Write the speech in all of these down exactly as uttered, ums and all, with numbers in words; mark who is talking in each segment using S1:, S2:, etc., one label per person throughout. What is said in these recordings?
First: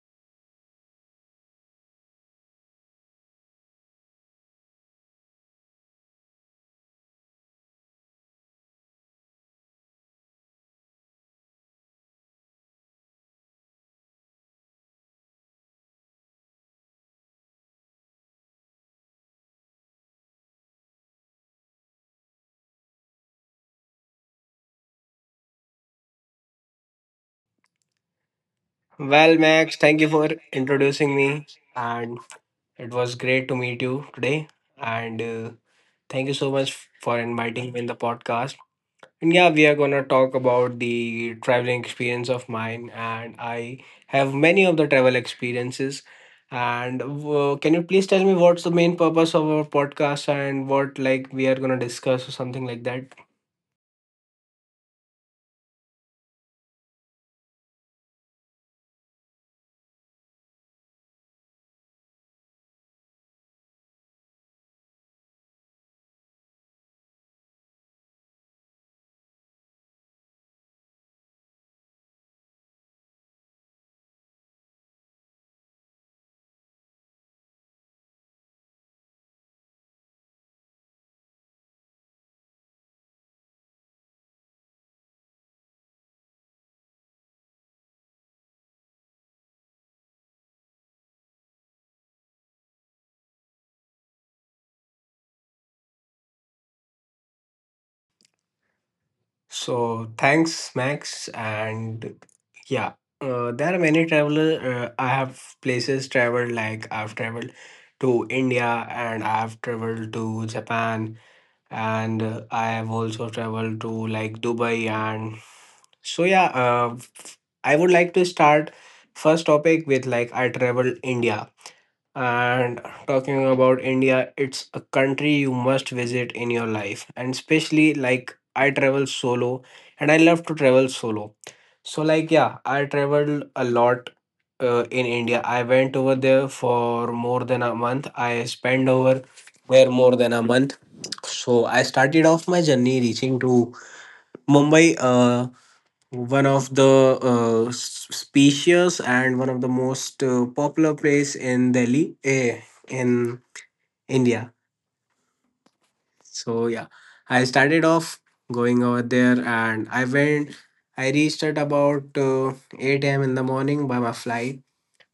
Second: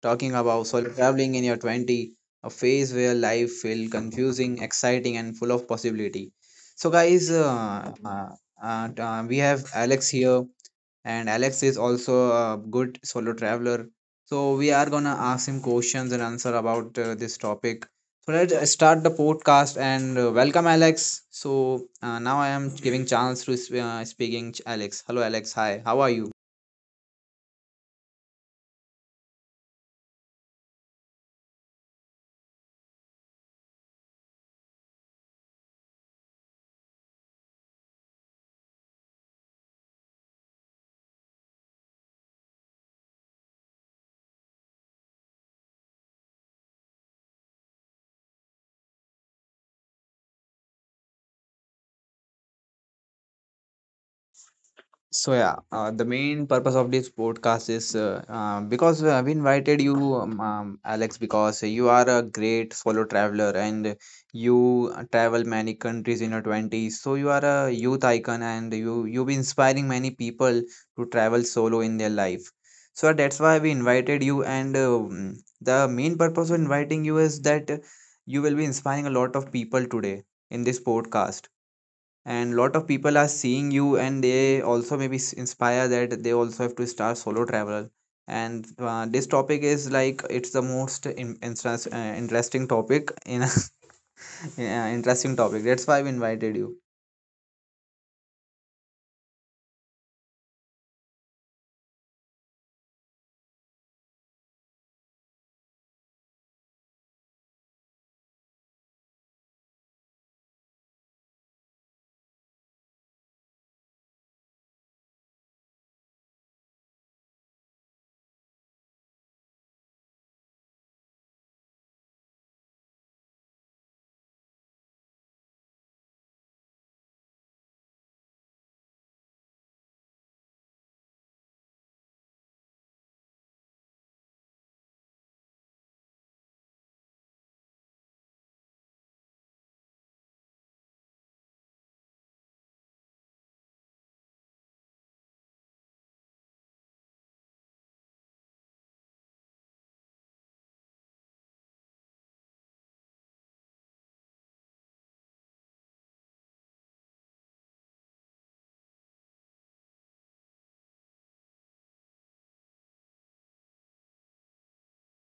S1: talking about solo traveling in your twenties, a phase where life feels confusing, exciting, and full of possibility. So, guys, uh, uh, uh, uh, we have Alex here, and Alex is also a good solo traveler. So we are gonna ask him questions and answer about uh, this topic. So let's uh, start the podcast and uh, welcome Alex. So uh, now I am giving chance to s- uh, speaking Ch- Alex. Hello Alex, hi. How are you?
S2: Well, Max, thank you for introducing me, and it was great to meet you today. And uh, Thank you so much for inviting me in the podcast. And yeah, we are gonna talk about the traveling experience of mine, and I have many of the travel experiences. And uh, Can you please tell me what's the main purpose of our podcast and what like we are gonna discuss or something like that?
S1: So yeah, uh, the main purpose of this podcast is uh, uh, because uh, we invited you, um, um, Alex, because you are a great solo traveler and you travel many countries in your twenties. So you are a youth icon, and you you be inspiring many people to travel solo in their life. So that's why we invited you, and uh, um, the main purpose of inviting you is that you will be inspiring a lot of people today in this podcast, and lot of people are seeing you and they also maybe s- inspire that they also have to start solo travel. And uh, this topic is like it's the most in, interest, uh, interesting topic in uh, interesting topic, that's why I've invited you.
S2: So thanks, Max. And yeah, uh, there are many traveler. Uh, I have places traveled like I've traveled to India and I've traveled to Japan and uh, I have also traveled to like Dubai and so yeah. Uh, f- I would like to start first topic with like I traveled India. And talking about India, it's a country you must visit in your life. And especially like I travel solo and I love to travel solo. So like yeah, I traveled a lot uh, in India. I went over there for more than a month. I spent over there more than a month. So I started off my journey reaching to Mumbai. Uh, one of the uh, s- spacious and one of the most uh, popular place in Delhi eh, in India. So yeah, I started off going over there and I went. I reached at about uh, eight a m in the morning by my flight.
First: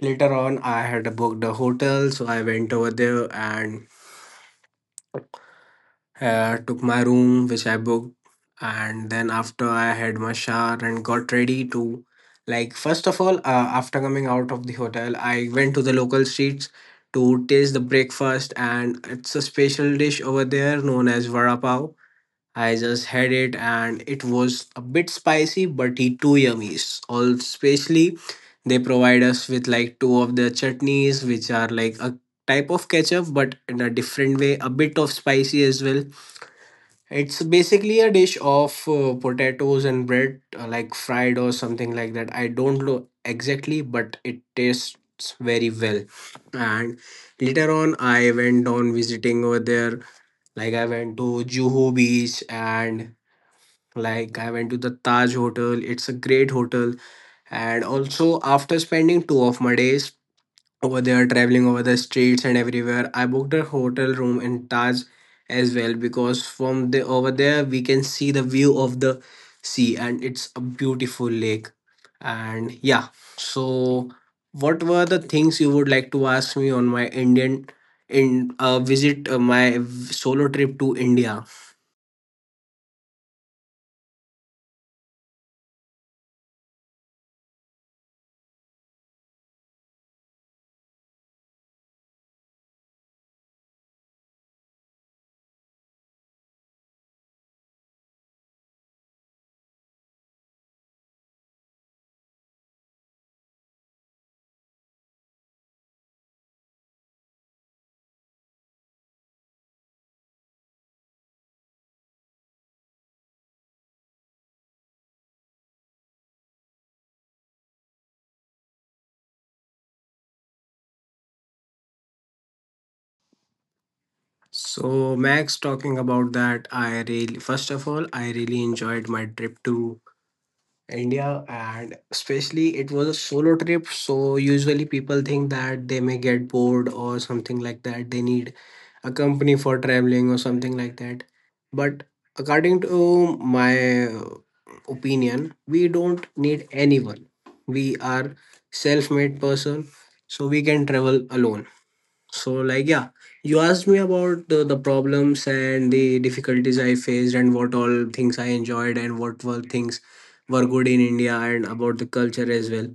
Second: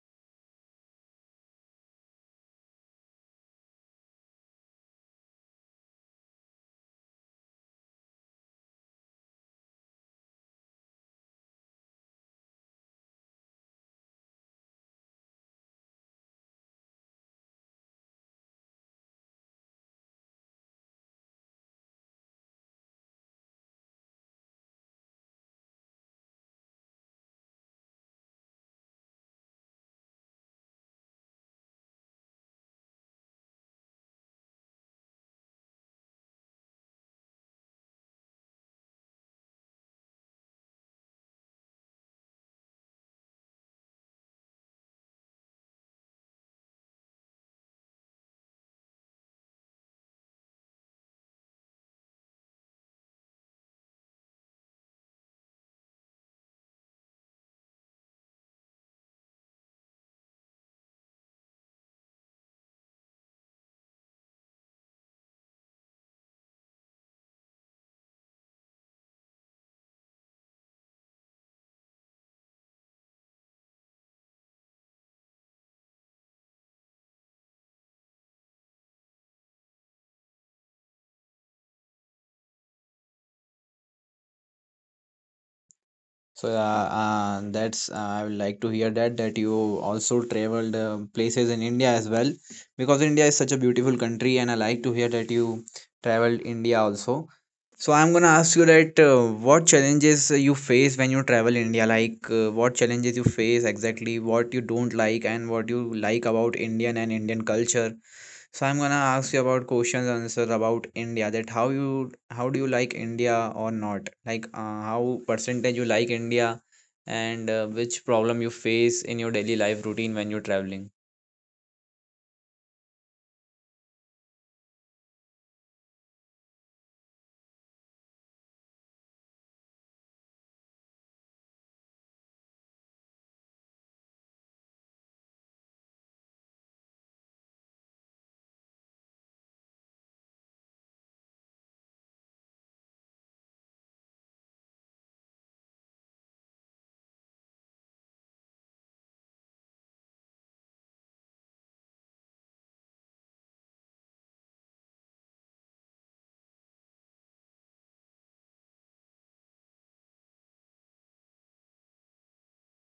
S2: Later on, I had booked a hotel, so I went over there and uh, took my room, which I booked, and then after I had my shower and got ready to, like, first of all, uh, after coming out of the hotel, I went to the local streets to taste the breakfast, and it's a special dish over there known as vada pav. I just had it, and it was a bit spicy, but it too yummy. All especially, they provide us with like two of the chutneys, which are like a type of ketchup, but in a different way, a bit of spicy as well. It's basically a dish of uh, potatoes and bread, uh, like fried or something like that. I don't know exactly, but it tastes very well. And later on, I went on visiting over there. Like I went to Juhu Beach and like I went to the Taj Hotel. It's a great hotel. And also, after spending two of my days over there traveling over the streets and everywhere, I booked a hotel room in Taj as well, because from the over there we can see the view of the sea, and it's a beautiful lake. And yeah, so what were the things you would like to ask me on my Indian in uh, visit, uh, my solo trip to India?
S1: So uh, uh, that's uh, I would like to hear that that you also traveled uh, places in India as well, because India is such a beautiful country and I like to hear that you traveled India also. So I'm gonna ask you that uh, what challenges you face when you travel India, like uh, what challenges you face exactly, what you don't like and what you like about Indian and Indian culture. So I'm gonna ask you about questions and answer about India. That how you how do you like India or not? Like uh, how percentage you like India, and uh, which problem you face in your daily life routine when you're traveling.
S2: So Max, talking about that, I really, first of all, I really enjoyed my trip to India, and especially it was a solo trip. So usually people think that they may get bored or something like that. They need a company for traveling or something like that. But according to my opinion, we don't need anyone. We are self-made person, so we can travel alone. So, like, yeah, you asked me about the, the problems and the difficulties I faced, and what all things I enjoyed, and what were things were good in India, and about the culture as well.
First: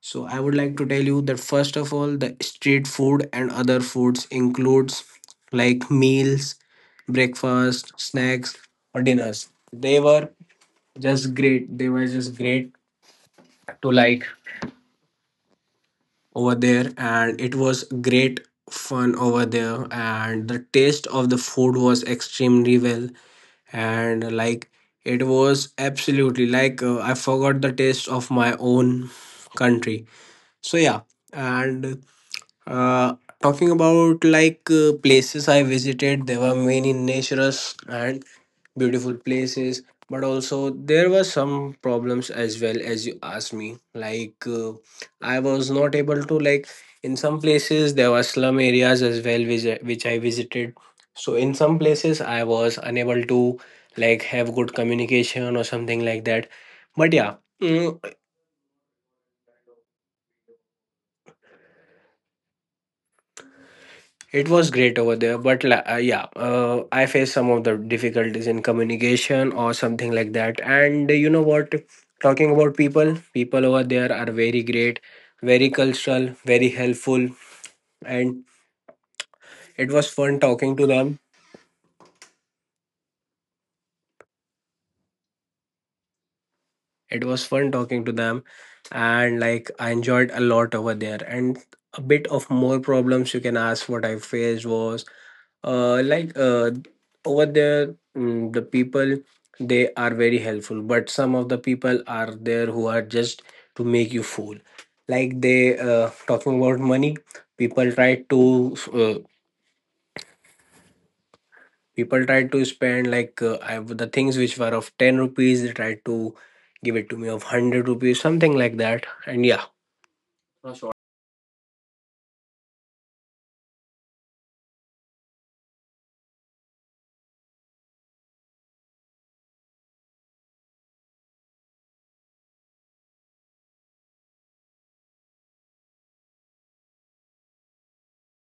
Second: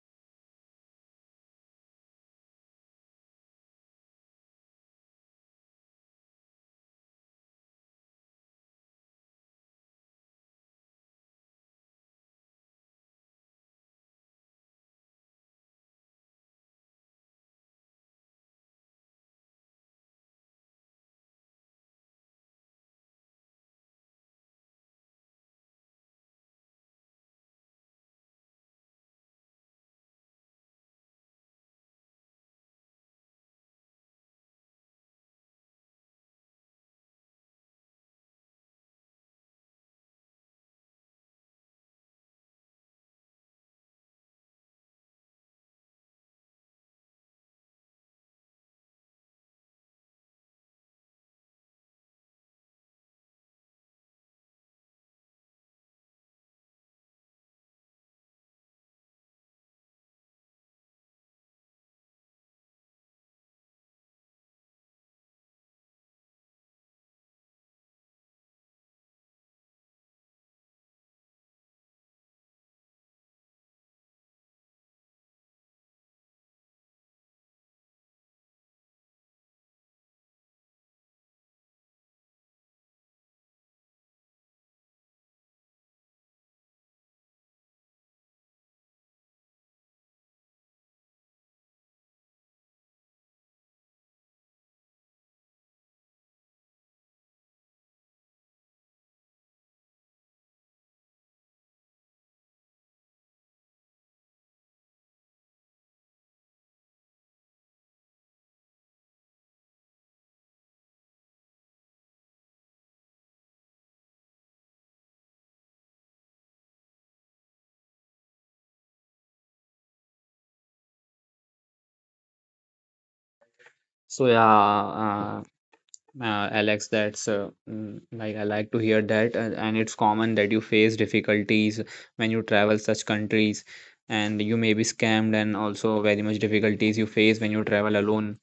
S2: So, I would like to tell you that first of all, the street food and other foods includes like meals, breakfast, snacks, or dinners. They were just great. They were just great to like over there, and it was great fun over there, and the taste of the food was extremely well, and like it was absolutely like, uh, I forgot the taste of my own country. So yeah, and uh, talking about like uh, places I visited, there were many nature's and beautiful places, but also there were some problems as well, as you asked me. Like uh, I was not able to like, in some places there were slum areas as well, which I- which I visited. So in some places I was unable to like have good communication or something like that. But yeah. mm, It was great over there, but la- uh, yeah, uh, I faced some of the difficulties in communication or something like that. And you know what? Talking about people, people over there are very great, very cultural, very helpful, and it was fun talking to them. It was fun talking to them, and like I enjoyed a lot over there. And a bit of more problems you can ask what I faced was uh, like uh, over there, mm, the people, they are very helpful, but some of the people are there who are just to make you fool. Like they uh, talking about money, people try to uh, people try to spend like uh, I, the things which were of ten rupees they try to give it to me of one hundred rupees something like that. And yeah,
S1: So yeah, uh, uh, Alex, that's uh, mm, like I like to hear that, and, and it's common that you face difficulties when you travel such countries, and you may be scammed, and also very much difficulties you face when you travel alone.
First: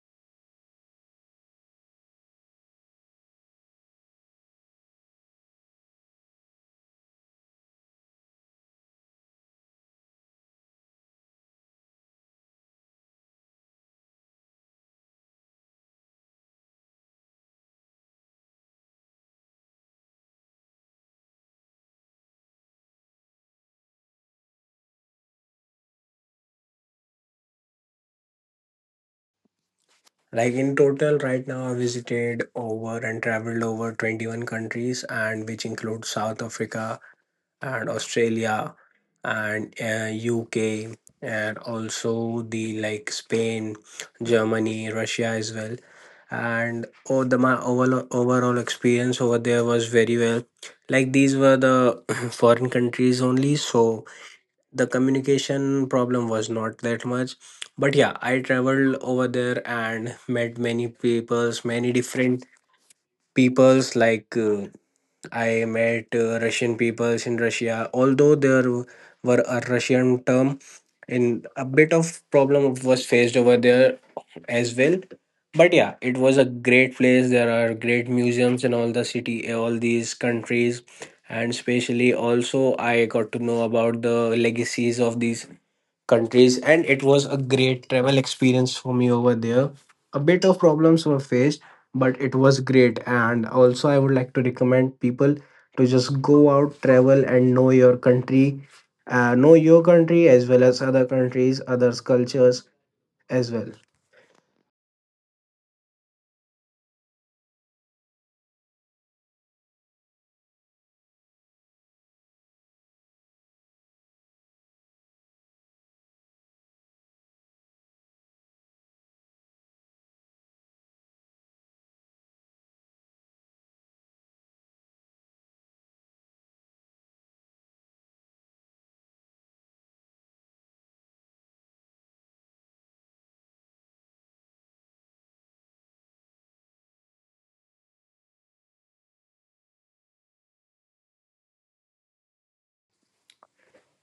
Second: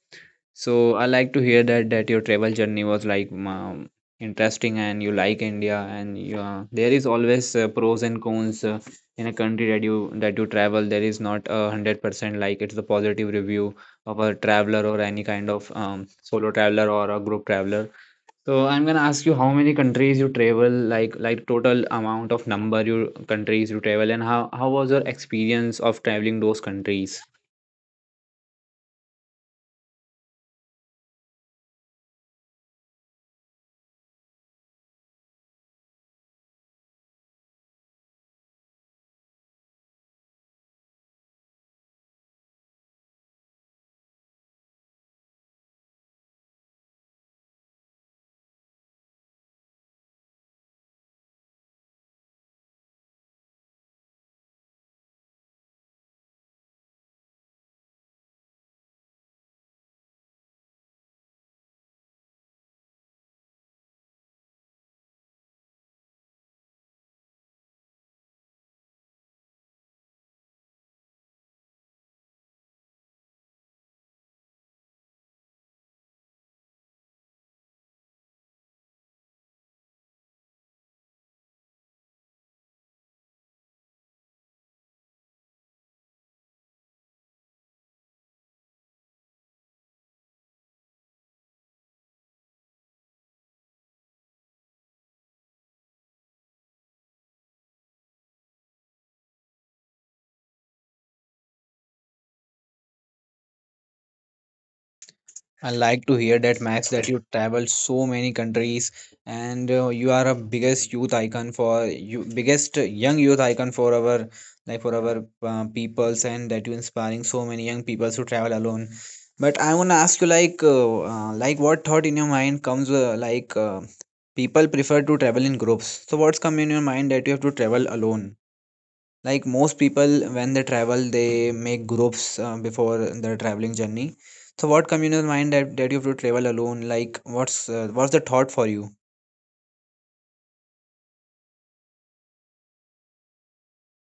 S1: So I like to hear that that your travel journey was like um, interesting, and you like India, and you uh, there is always uh, pros and cons. Uh, in a country that you that you travel, there is not a hundred percent like it's the positive review of a traveler or any kind of um, solo traveler or a group traveler. So I'm gonna ask you how many countries you travel, like like total amount of number you countries you travel, and how how was your experience of traveling those countries?
S2: like in total right now I visited over and traveled over twenty-one countries, and which includes South Africa and Australia and uh, U K and also the like Spain, Germany, Russia as well. And oh, the my overall overall experience over there was very well. Like these were the foreign countries only, so the communication problem was not that much. But yeah, I traveled over there and met many peoples, many different peoples like. Uh, I met uh, Russian peoples in Russia. Although there were a Russian term, and a bit of problem was faced over there as well. But yeah, it was a great place. There are great museums in all the city, all these countries, and especially also I got to know about the legacies of these countries, and it was a great travel experience for me over there. A bit of problems were faced, but it was great. And also I would like to recommend people to just go out, travel and know your country, uh, know your country as well as other countries, others cultures as well.
S1: I like to hear that, Max, that you travel so many countries and uh, you are a biggest youth icon for you biggest young youth icon for our like for our uh, peoples, and that you inspiring so many young people to travel alone. But I want to ask you like uh, uh, like what thought in your mind comes uh, like uh, people prefer to travel in groups. So what's come in your mind that you have to travel alone? Like most people when they travel they make groups uh, before their traveling journey, so what communal mind that, that you have to travel alone, like what's uh, what's the thought for you?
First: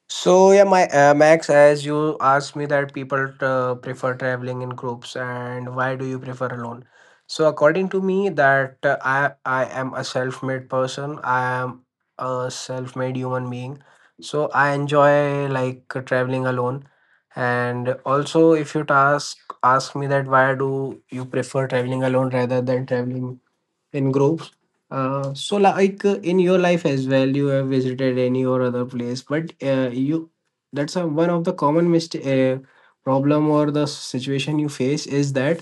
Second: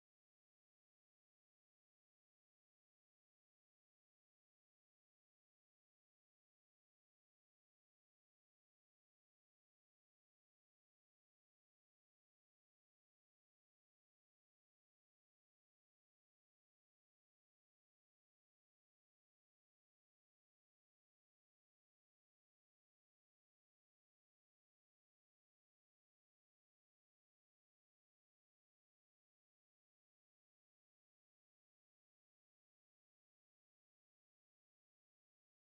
S2: So yeah, my uh, Max, as you asked me that people uh, prefer traveling in groups, and why do you prefer alone? So according to me, that uh, I I am a self-made person. I am a self-made human being. So I enjoy like traveling alone. And also, if you task ask me that why do you prefer traveling alone rather than traveling in groups. Uh, so like uh, in your life as well, you have visited any or other place, but uh, you, that's a, one of the common mistake, uh, problem or the situation you face is that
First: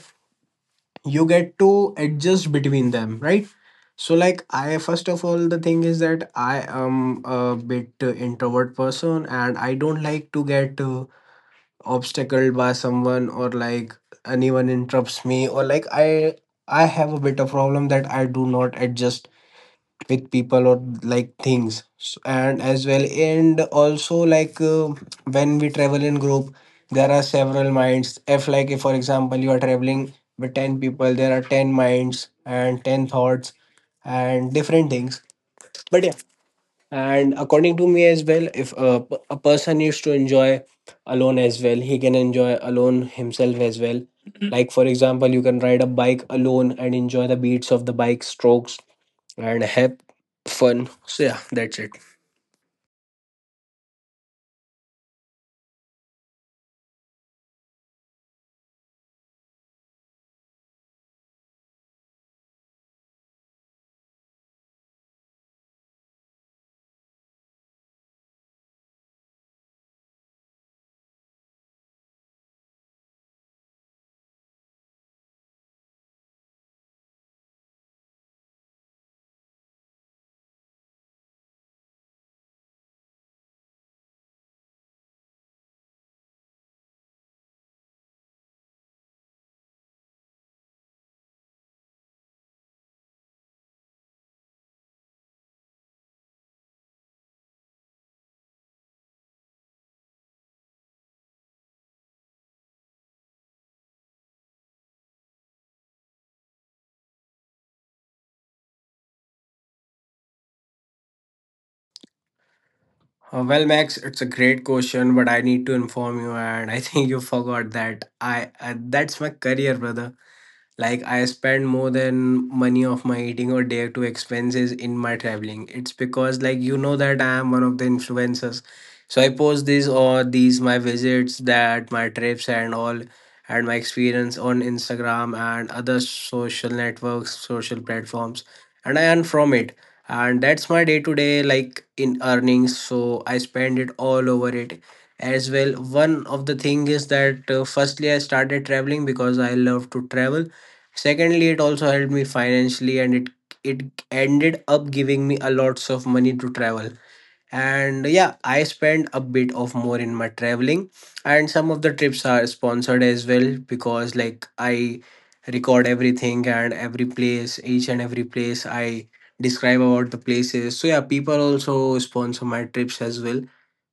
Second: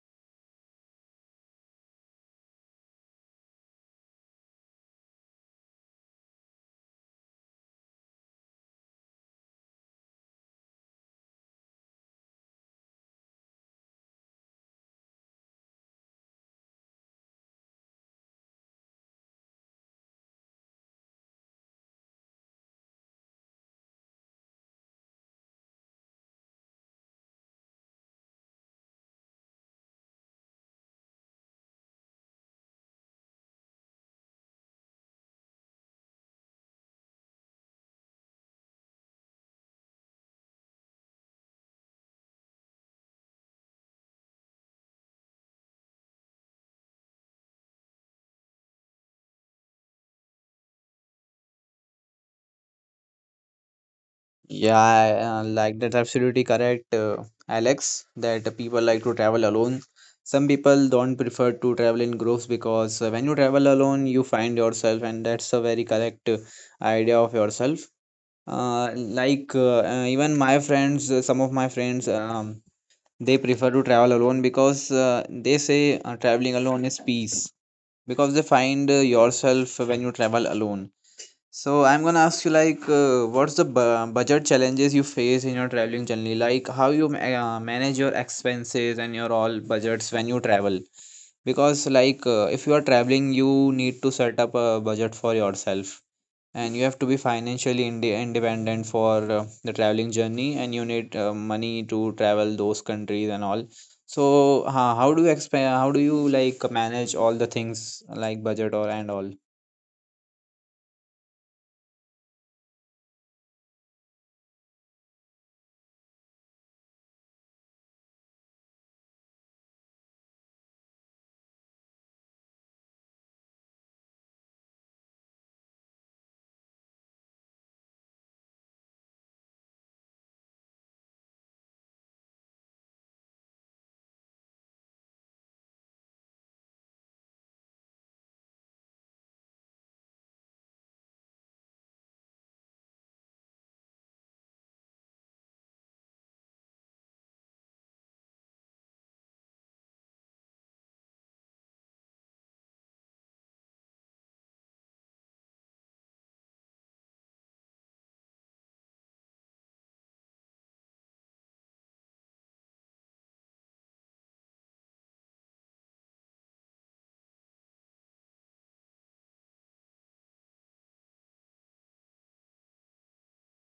S2: you get to adjust between them, right? So like I, first of all, the thing is that I am a bit uh, introvert person, and I don't like to get uh, obstacled by someone, or like anyone interrupts me, or like I I have a bit of problem that I do not adjust with people or like things S- and as well. And also like uh, when we travel in group, there are several minds. If like, if for example you are traveling with ten people, there are ten minds and ten thoughts and different things. But yeah, and according to me as well, if a, p- a person used to enjoy alone as well, he can enjoy alone himself as well. Like for example, you can ride a bike alone and enjoy the beats of the bike strokes and have fun. So yeah, that's it.
S1: Yeah, I, uh, like that's absolutely correct, uh, Alex, that people like to travel alone. Some people don't prefer to travel in groups because uh, when you travel alone, you find yourself, and that's a very correct uh, idea of yourself. Uh, like uh, uh, even my friends, uh, some of my friends, um, they prefer to travel alone because uh, they say uh, traveling alone is peace, because they find uh, yourself when you travel alone. So I'm gonna ask you, like uh, what's the bu- budget challenges you face in your traveling journey, like how you ma- uh, manage your expenses and your all budgets when you travel, because like uh, if you are traveling you need to set up a budget for yourself, and you have to be financially inde independent for uh, the traveling journey, and you need uh, money to travel those countries and all. So ho- how do you exp? How do you like manage all the things, like budget or and all?
S2: Uh, well Max, it's a great question, but I need to inform you, and I think you forgot that I uh, that's my career, brother. Like I spend more than money of my eating or day to expenses in my traveling. It's because like you know that I am one of the influencers. So I post these or these my visits, that my trips and all and my experience on Instagram and other social networks, social platforms, and I earn from it. And that's my day to day like in earnings. So I spend it all over it as well. One of the thing is that uh, firstly I started traveling because I love to travel, secondly it also helped me financially, and it it ended up giving me a lots of money to travel. And yeah, I spend a bit of more in my traveling, and some of the trips are sponsored as well because like I record everything and every place, each and every place I describe about the places. So yeah, people also sponsor my trips as well,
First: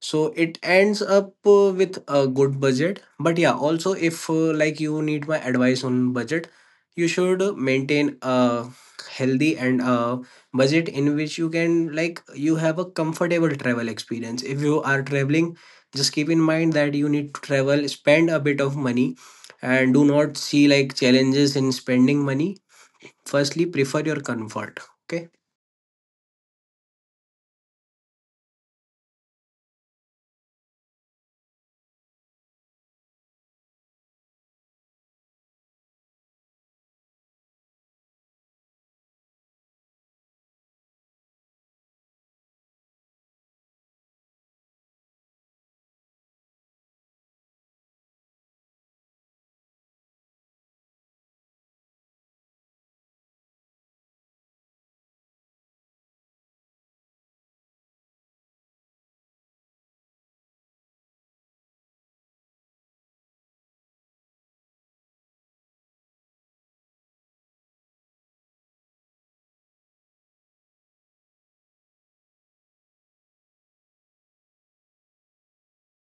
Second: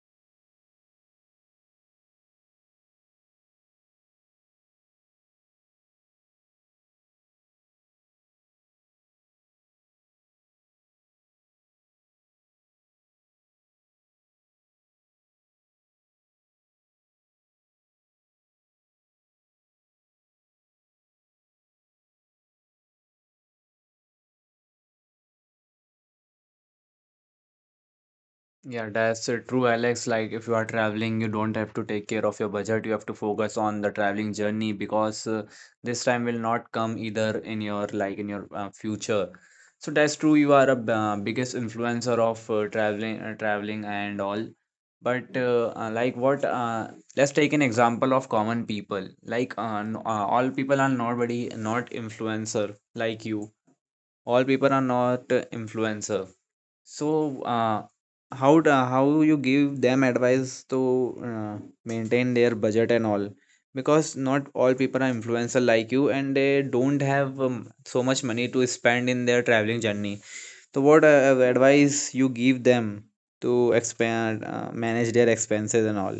S2: so it ends up uh, with a good budget. But yeah, also if uh, like you need my advice on budget, you should maintain a healthy and a budget in which you can like you have a comfortable travel experience. If you are traveling, just keep in mind that you need to travel, spend a bit of money, and do not see like challenges in spending money. Firstly, prefer your comfort, okay.
S1: Yeah, that's uh, true, Alex. Like, if you are traveling, you don't have to take care of your budget. You have to focus on the traveling journey, because uh, this time will not come either in your like in your uh, future. So that's true. You are a b- uh, biggest influencer of uh, traveling, uh, traveling and all. But uh, uh, like what? Uh, let's take an example of common people. Like, uh, n- uh, all people are nobody, not influencer like you. All people are not uh, influencer, so, uh, how do, how you give them advice to uh, maintain their budget and all? Because not all people are influencer like you, and they don't have um, so much money to spend in their traveling journey. So, what uh, advice you give them to expand, uh, manage their expenses and all?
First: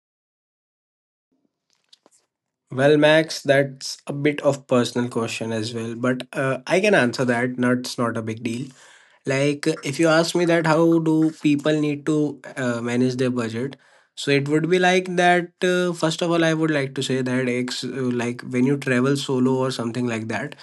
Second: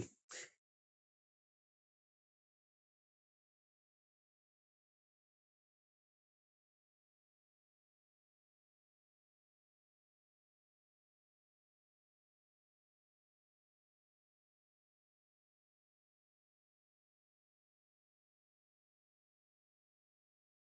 S2: Well Max, that's a bit of personal question as well, but uh, I can answer that. That's not a big deal. Like, if you ask me that, how do people need to uh, manage their budget? So it would be like that. Uh, first of all, I would like to say that ex uh, like when you travel solo or something like that,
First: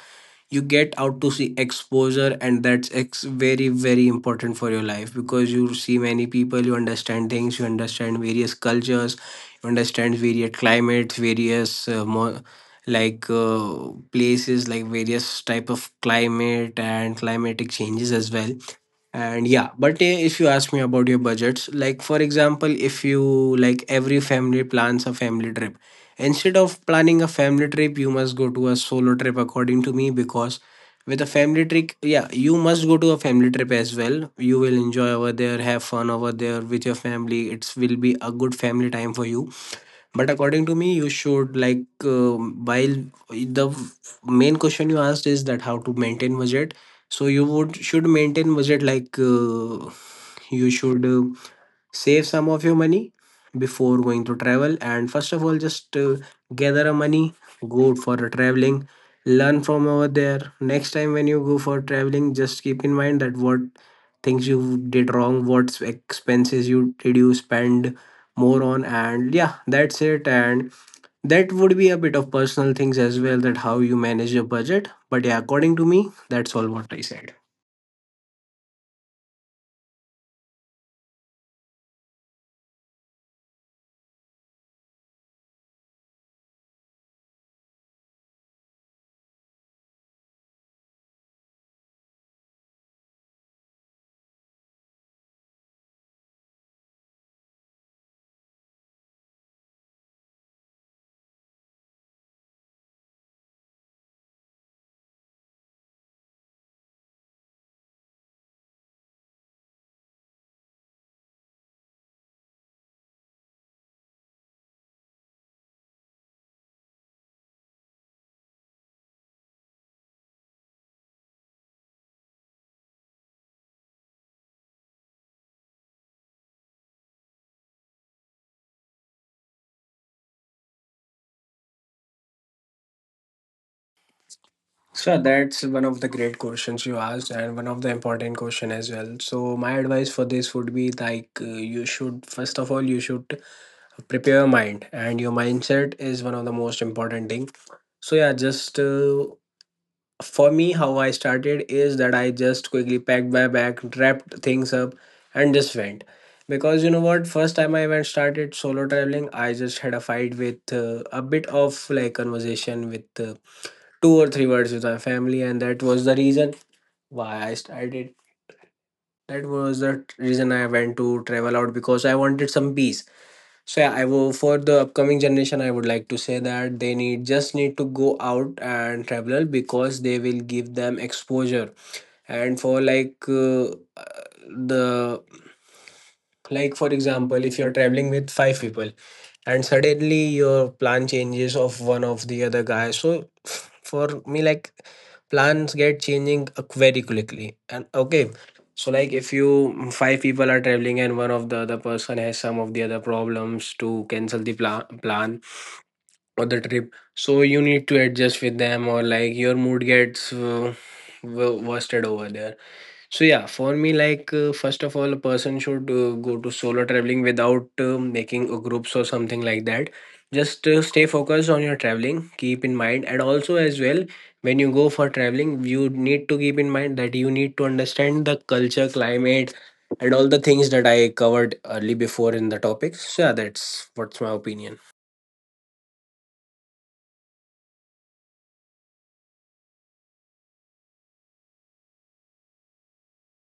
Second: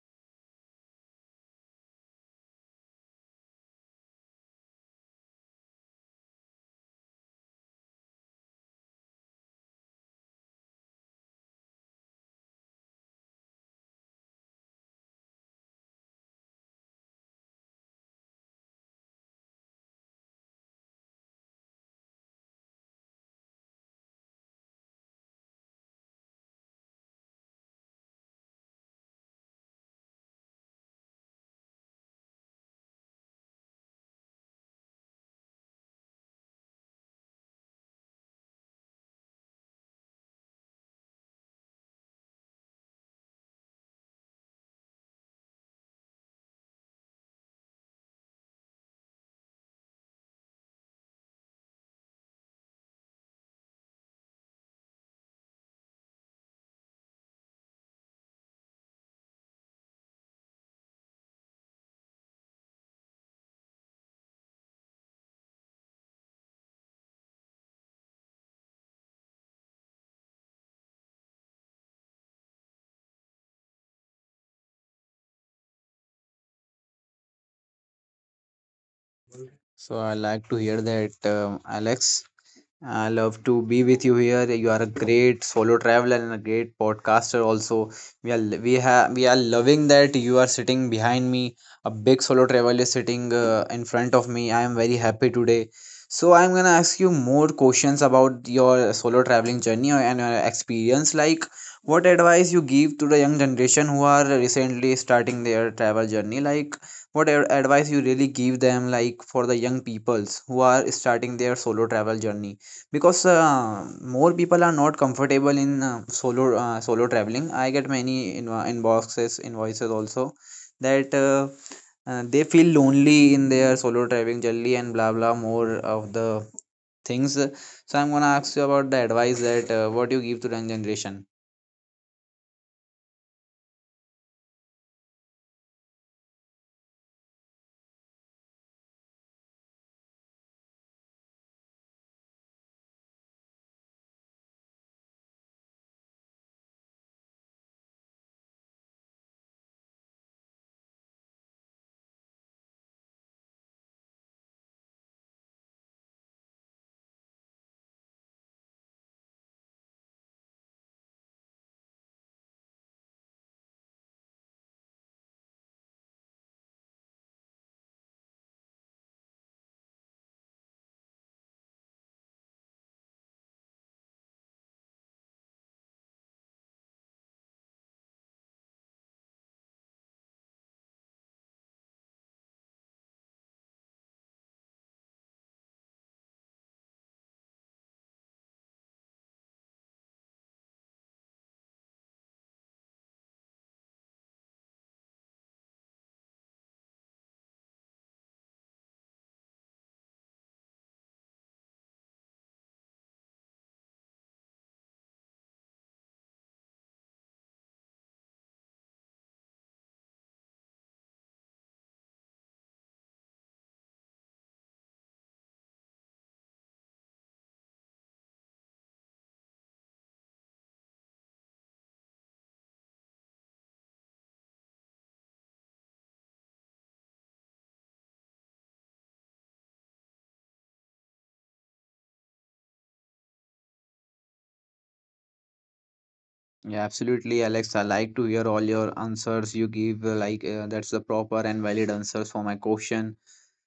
S2: you get out to see exposure, and that's ex very very important for your life because you see many people, you understand things, you understand various cultures, you understand various climates, various uh, more like uh, places like various type of climate and climatic changes as well. And yeah, but uh, if you ask me about your budgets, like for example, if you like every family plans a family trip, instead of planning a family trip, you must go to a solo trip, according to me. Because with a family trip, yeah, you must go to a family trip as well, you will enjoy over there, have fun over there with your family, it will be a good family time for you. But according to me, you should like um, while the main question you asked is that how to maintain budget. So you would should maintain budget, like uh, you should uh, save some of your money before going to travel. And first of all, just uh, gather a money, go for a traveling, learn from over there. Next time when you go for traveling, just keep in mind that what things you did wrong, what expenses you did, you spend more on. And yeah, that's it. And that would be a bit of personal things as well, that how you manage your budget. But yeah, according to me, that's all what I said.
S1: So I like to hear that, um, Alex. I love to be with you here. You are a great solo traveler and a great podcaster. Also, we are we have we are loving that you are sitting behind me. A big solo traveler is sitting uh, in front of me. I am very happy today. So I'm gonna ask you more questions about your solo traveling journey and your experience. Like, what advice you give to the young generation who are recently starting their travel journey? Like what a- advice you really give them, like for the young peoples who are starting their solo travel journey, because uh, more people are not comfortable in uh, solo uh, solo traveling. I get many in, inboxes invoices also, that uh, uh, they feel lonely in their solo traveling journey and blah blah more of the things. So I'm gonna ask you about the advice that uh, what you give to the young generation.
S2: So yeah, that's one of the great questions you asked, and one of the important question as well. So my advice for this would be like, uh, you should first of all, you should prepare your mind, and your mindset is one of the most important thing. So yeah, just uh, for me, how I started is that I just quickly packed my bag, wrapped things up, and just went. Because you know what, first time I went started solo traveling, I just had a fight with uh, a bit of like conversation with uh, two or three words with my family, and that was the reason why I started. That was the t- reason I went to travel out because I wanted some peace. So yeah, I will, for the upcoming generation, I would like to say that they need just need to go out and travel because they will give them exposure. And for like uh, the like for example, if you're traveling with five people and suddenly your plan changes of one of the other guys, so for me like plans get changing uh, very quickly, and okay. So like if you mm, five people are traveling and one of the other person has some of the other problems to cancel the pla- plan or the trip, so you need to adjust with them, or like your mood gets uh, wo- worsted over there. So yeah, for me, like uh, first of all, a person should uh, go to solo traveling without uh, making a groups or something like that. Just uh, stay focused on your traveling. Keep in mind, and also as well, when you go for traveling, you need to keep in mind that you need to understand the culture, climate, and all the things that I covered early before in the topics. So yeah, that's what's my opinion.
S1: Yeah, absolutely, Alex. I like to hear all your answers you give. uh, Like uh, that's the proper and valid answers for my question.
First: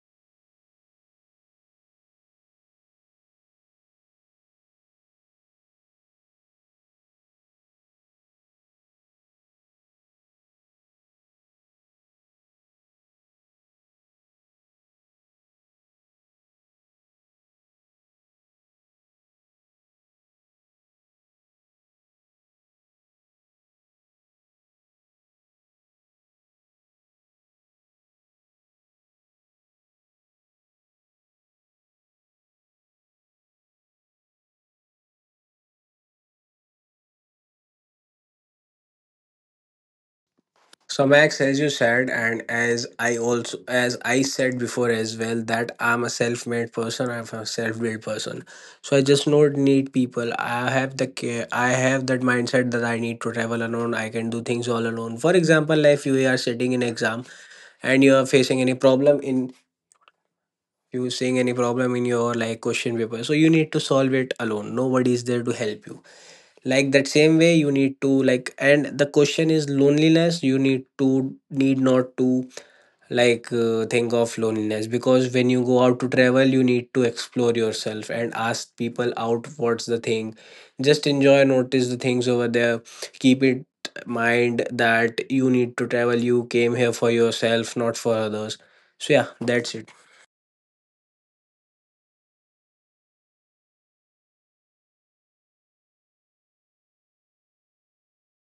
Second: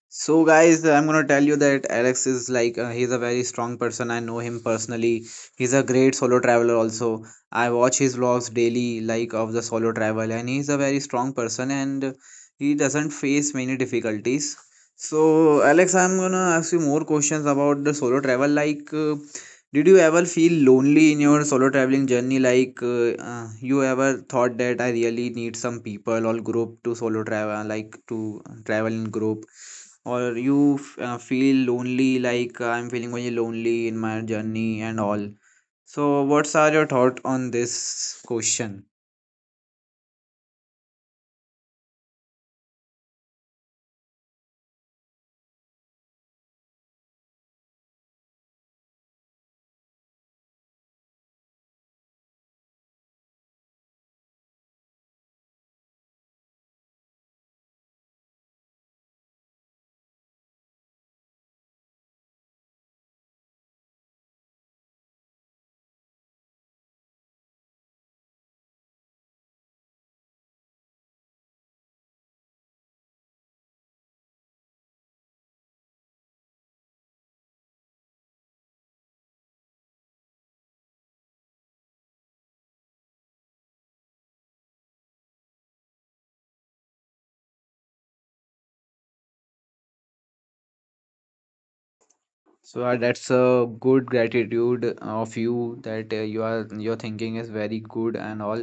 S1: So, guys, I'm gonna tell you that Alex is like uh, he's a very strong person. I know him personally. He's a great solo traveler. Also, I watch his vlogs daily, like of the solo travel, and he's a very strong person and he doesn't face many difficulties. So, Alex, I'm gonna ask you more questions about the solo travel, like. Uh, did you ever feel lonely in your solo traveling journey? Like, uh, uh, you ever thought that I really need some people or group to solo travel, like to travel in group? Or you f- uh, feel lonely, like uh, I'm feeling very lonely in my journey and all. So, what's are your thought on this question?
S2: So Max, as you said, and as I also as I said before as well, that I'm a self-made person. I'm a self-built person. So I just not need people. I have the ca- I have that mindset that I need to travel alone. I can do things all alone. For example, if you are sitting in exam and you are facing any problem in, you seeing any problem in your like question paper, so you need to solve it alone. Nobody is there to help you. Like that same way, you need to like, and the question is loneliness. You need to need not to like uh, thing of loneliness, because when you go out to travel, you need to explore yourself and ask people out what's the thing. Just enjoy, notice the things over there. Keep it mind that you need to travel, you came here for yourself, not for others. So yeah, that's it.
S1: So, uh, that's a good gratitude of you, that uh, you are your thinking is very good and all,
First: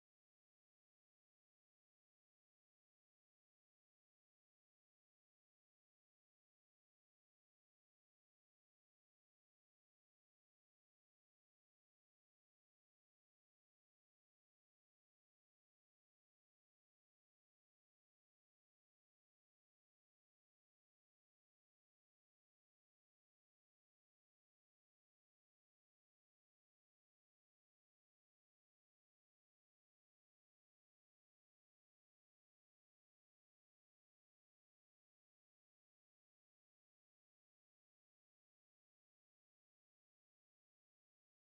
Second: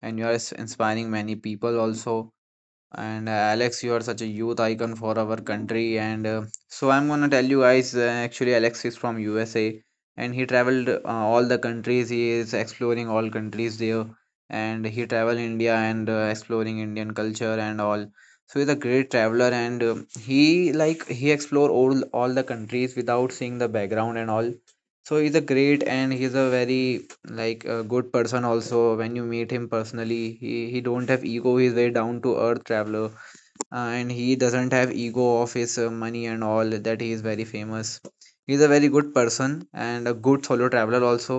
S1: and you are s- inspiring many people also. And uh, Alex, you are such a youth icon for our country. And uh, So I'm gonna tell you guys. Uh, actually, Alex is from U S A, and he traveled uh, all the countries. He is exploring all countries there, and he traveled India and uh, exploring Indian culture and all. So he's a great traveler, and uh, he like he explore all all the countries without seeing the background and all. So he's a great and he's a very like a good person also, when you meet him personally, he he don't have ego. He's very down to earth traveler, uh, and he doesn't have ego of his uh, money and all that he is very famous. He's a very good person and a good solo traveler also.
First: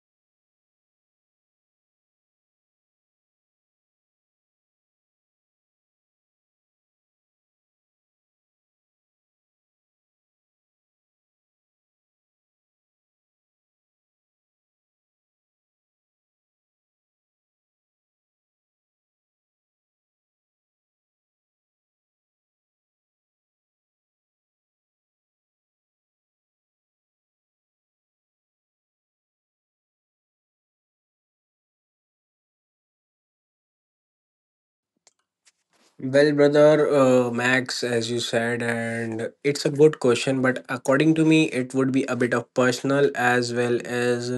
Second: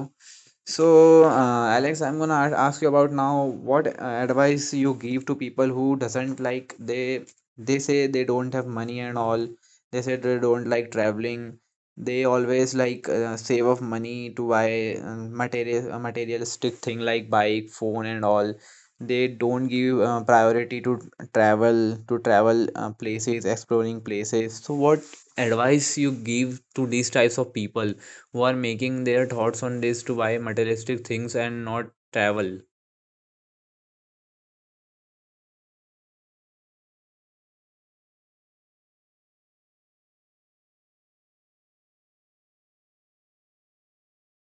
S1: So uh, Alex, I'm gonna a- ask you about now what uh, advice you give to people who doesn't like, they they say they don't have money and all. They say they don't like traveling. They always like uh, save up money to buy uh, material uh, materialistic thing like bike phone and all. They don't give uh, priority to travel to travel uh, places, exploring places. So what advice you give to these types of people who are making their thoughts on this to buy materialistic things and not travel?
S2: Well brother, uh, Max, as you said, and it's a good question, but according to me, it would be a bit of personal as well as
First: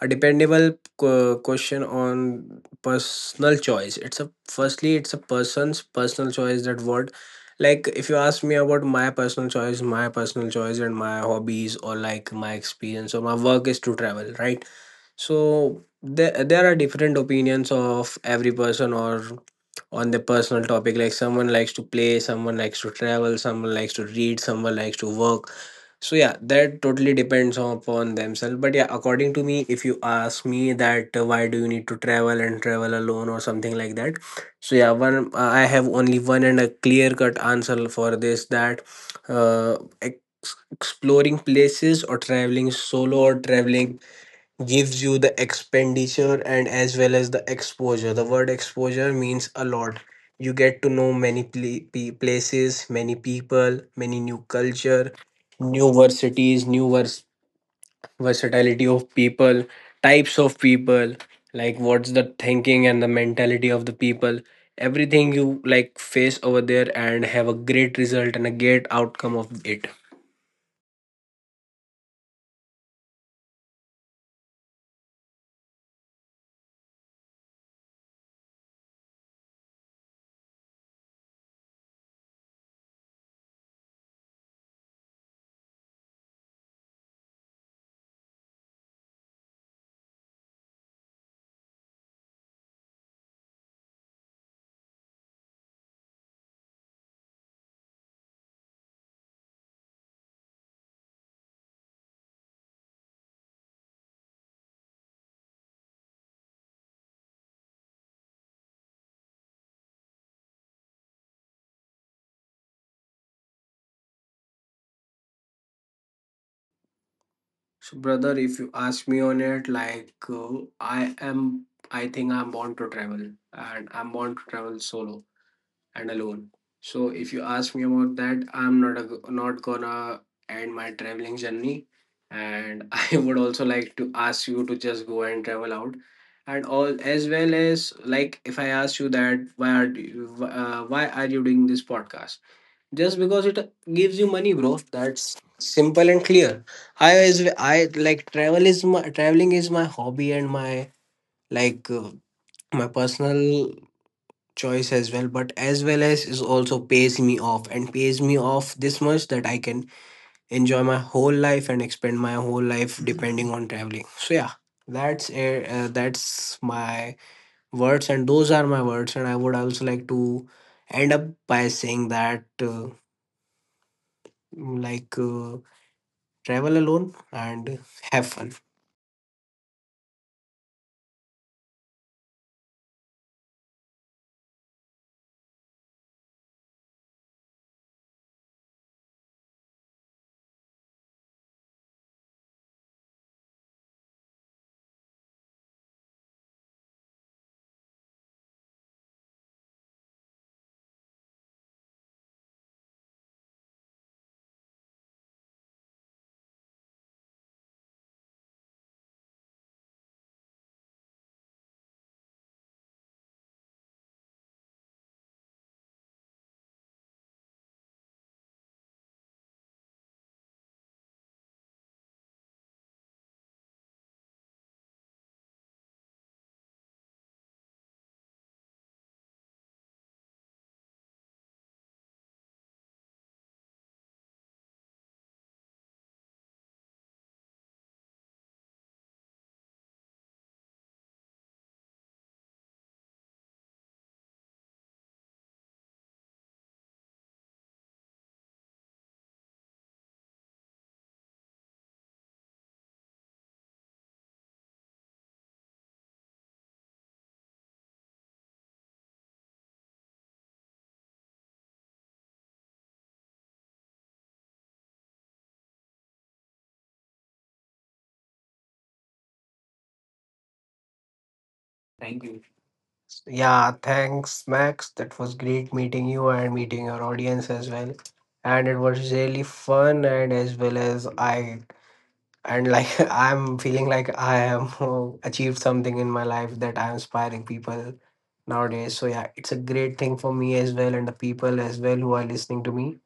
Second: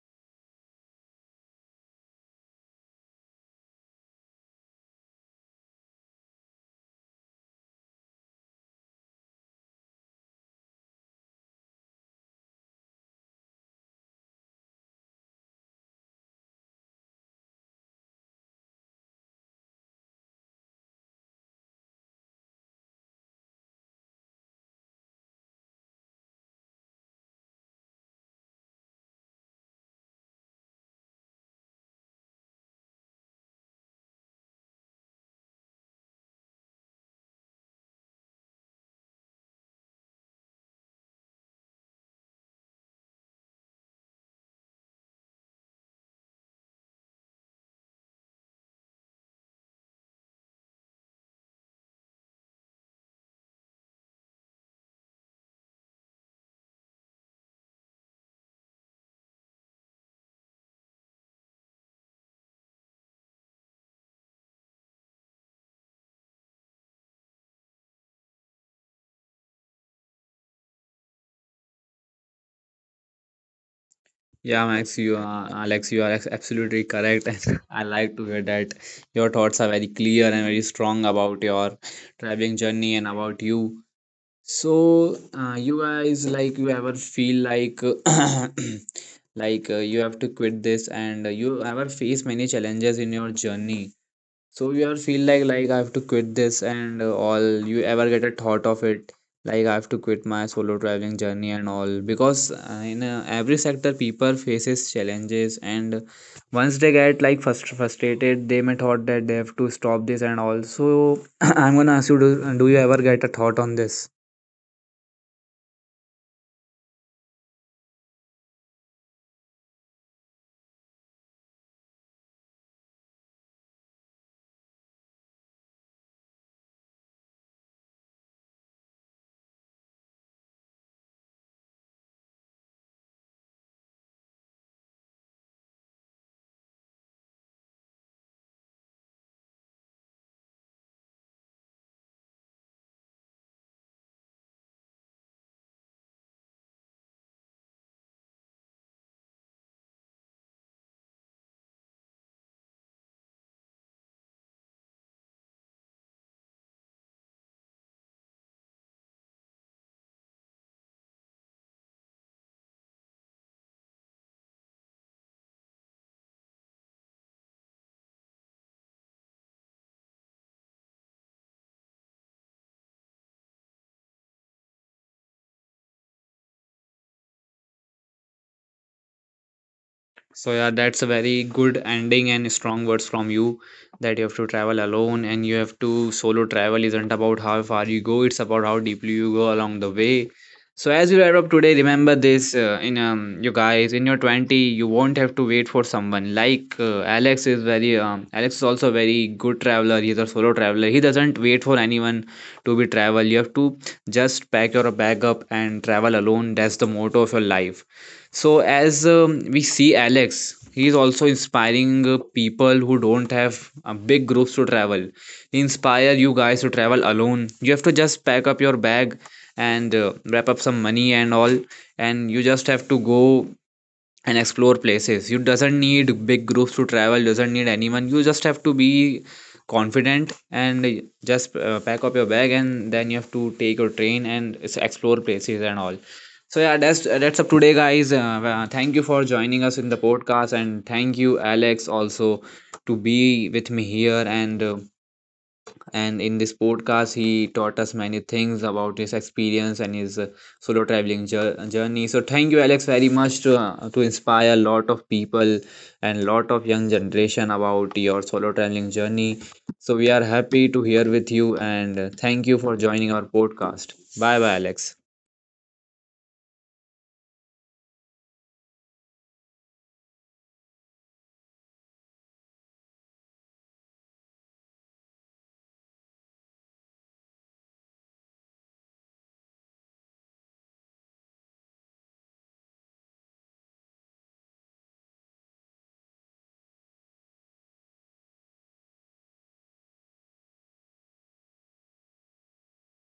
S2: a dependable qu- question on personal choice. It's a firstly it's a person's personal choice, that word. Like if you ask me about my personal choice, my personal choice and my hobbies, or like my experience or my work is to travel, right? So there, there are different opinions of every person, or on the personal topic. Like someone likes to play, someone likes to travel, someone likes to read, someone likes to work. So yeah, that totally depends upon themselves. But yeah, according to me, if you ask me that uh, why do you need to travel and travel alone or something like that, so yeah, one uh, I have only one and a clear cut answer for this, that uh, ex- exploring places or traveling solo or traveling gives you the expenditure and as well as the exposure. The word exposure means a lot. You get to know many pla- pe- places, many people, many new culture, new varsities, new vers- versatility of people, types of people, like what's the thinking and the mentality of the people. Everything you like face over there and have a great result and a great outcome of it.
S1: Yeah, Max, you are uh, Alex, you are ex- absolutely correct, and I like to hear that your thoughts are very clear and very strong about your traveling journey and about you. So, uh, you guys, like, you ever feel like, uh, like uh, you have to quit this, and uh, you ever face many challenges in your journey. So you ever feel like, like I have to quit this, and uh, all. You ever get a thought of it, like I have to quit my solo traveling journey and all, because uh, in uh, every sector, people faces challenges, and once they get like frust frustrated, they may thought that they have to stop this and all. So I'm gonna ask you, do, do you ever get a thought on this?
S2: So, brother, if you ask me on it, like uh, I am, I think I'm born to travel, and I'm born to travel solo and alone. So, if you ask me about that, I'm not a, not gonna end my traveling journey, and I would also like to ask you to just go and travel out, and all. As well as, like if I ask you that why are you, uh, why are you doing this podcast? Just because it gives you money, bro. That's simple and clear. I is i like travel is my, traveling is my hobby and my like uh, my personal choice as well. But as well as is also pays me off, and pays me off this much that I can enjoy my whole life and expand my whole life depending on traveling. So yeah, that's uh, uh, that's my words, and those are my words. And I would also like to end up by saying that uh, like uh, travel alone, and have fun.
S1: So yeah, that's a very good ending and strong words from you that you have to travel alone, and you have to solo travel isn't about how far you go, it's about how deeply you go along the way. So as you wrap up today, remember this uh, in um, you guys in your twenty you won't have to wait for someone like uh, Alex is very um, Alex is also a very good traveler. He's a solo traveler. He doesn't wait for anyone to be travel. You have to just pack your bag up and travel alone. That's the motto of your life. So, as um, we see Alex, he is also inspiring uh, people who don't have uh, big groups to travel. He inspire you guys to travel alone. You have to just pack up your bag and uh, wrap up some money and all, and you just have to go and explore places. You doesn't need big groups to travel, doesn't need anyone, you just have to be confident and just uh, pack up your bag, and then you have to take your train and s- explore places and all. So yeah, that's uh, that's up today, guys. Uh, uh, thank you for joining us in the podcast, and thank you Alex also to be with me here, and uh, and in this podcast, he taught us many things about his experience and his uh, solo traveling jour- journey. So thank you, Alex, very much to uh, to inspire a lot of people and lot of young generation about your solo traveling journey. So we are happy to hear with you, and uh, thank you for joining our podcast. Bye bye, Alex.
S2: Thank you. Yeah, thanks, Max. That was great meeting you and meeting your audience as well. And it was really fun, and as well as I, and like I'm feeling like I am uh, achieved something in my life, that I'm inspiring people nowadays. So yeah, it's a great thing for me as well, and the people as well who are listening to me.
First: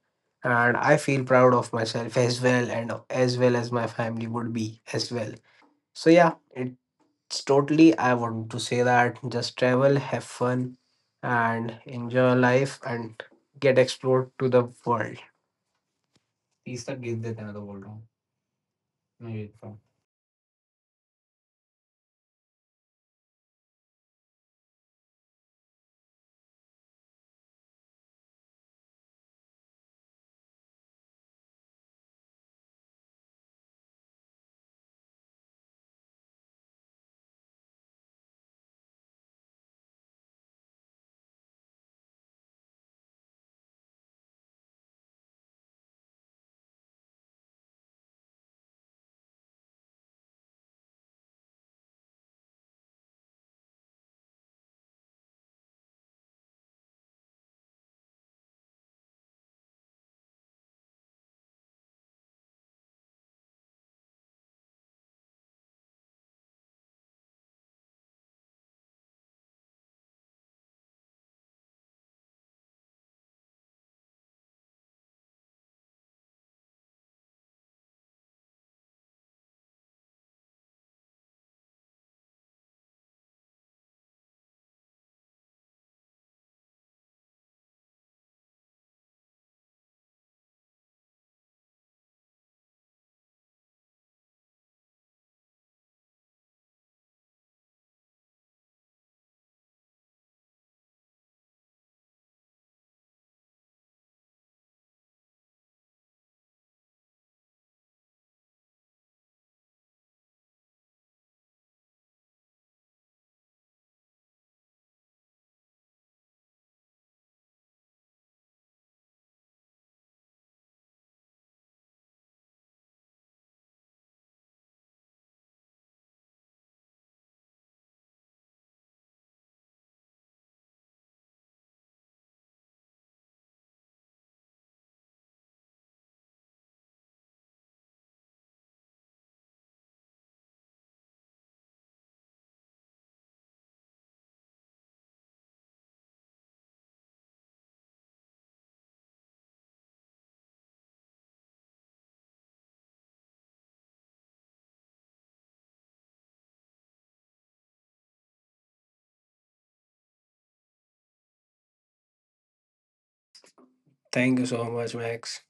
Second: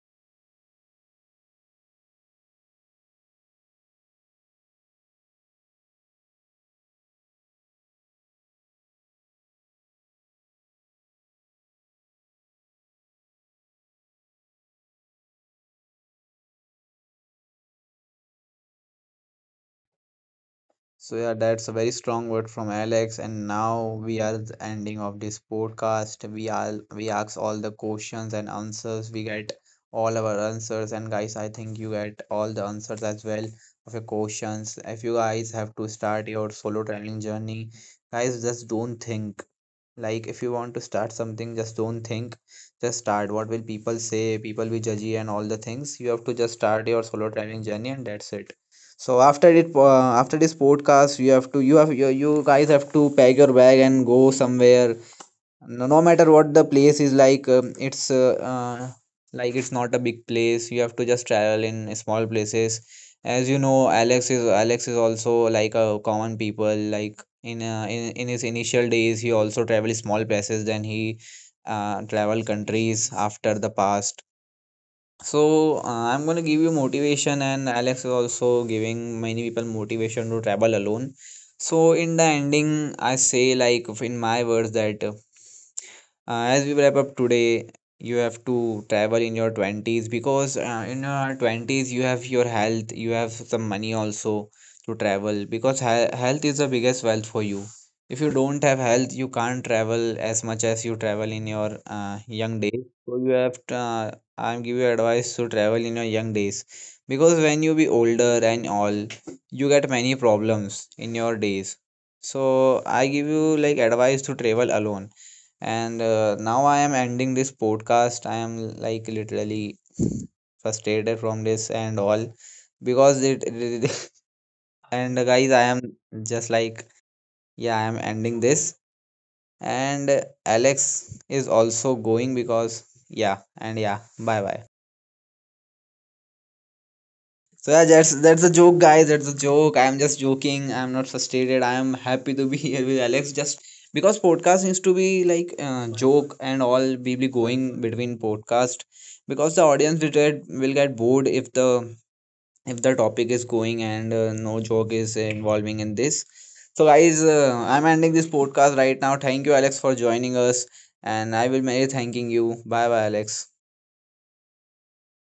S2: And I feel proud of myself as well, and as well as my family would be as well. So yeah, it it's totally, I want to say that just travel, have fun, and enjoy life and get explored to the world. These are give the another world.
S1: So yeah, that's a very strong word from Alex. And now we are the ending of this podcast. We are we ask all the questions and answers. We get all our answers. And guys, I think you get all the answers as well of your questions. If you guys have to start your solo traveling journey, guys, just don't think. Like if you want to start something, just don't think, just start. What will people say? People will judge you and all the things. You have to just start your solo traveling journey, and that's it. So after it, uh, after this podcast, you have to you have you, you guys have to pack your bag and go somewhere. No, no matter what the place is, like um, it's uh, uh, like it's not a big place, you have to just travel in small places. As you know, alex is Alex is also like a common people, like in uh, in, in his initial days he also travel small places, then he uh, travel countries after the past. So uh, I'm going to give you motivation, and Alex is also giving many people motivation to travel alone. So in the ending I say, like, in my words that uh, as we wrap up today, you have to travel in your twenties because uh, in your twenties you have your health, you have some money also to travel, because he- health is the biggest wealth for you. If you don't have health, you can't travel as much as you travel in your uh, young days. So you have to, uh, I'm give you advice to travel in your young days, because when you be older and all, you get many problems in your days. So I give you like advice to travel alone. And uh, now I am ending this podcast. I am like literally frustrated from this and all because it it- and uh, guys, I am just like, yeah, I am ending this, and Alex is also going because yeah, and yeah, bye bye. So yeah, that's that's a joke, guys. That's a joke. I'm just joking. I'm not frustrated. I am happy to be here with Alex. Just because podcast needs to be like uh, joke and all. We be going between podcast because the audience will get will get bored if the if the topic is going and uh, no joke is involving in this. So guys, uh, I'm ending this podcast right now. Thank you, Alex, for joining us, and I will be thanking you. Bye, bye, Alex.
S2: Thank you so much, Max.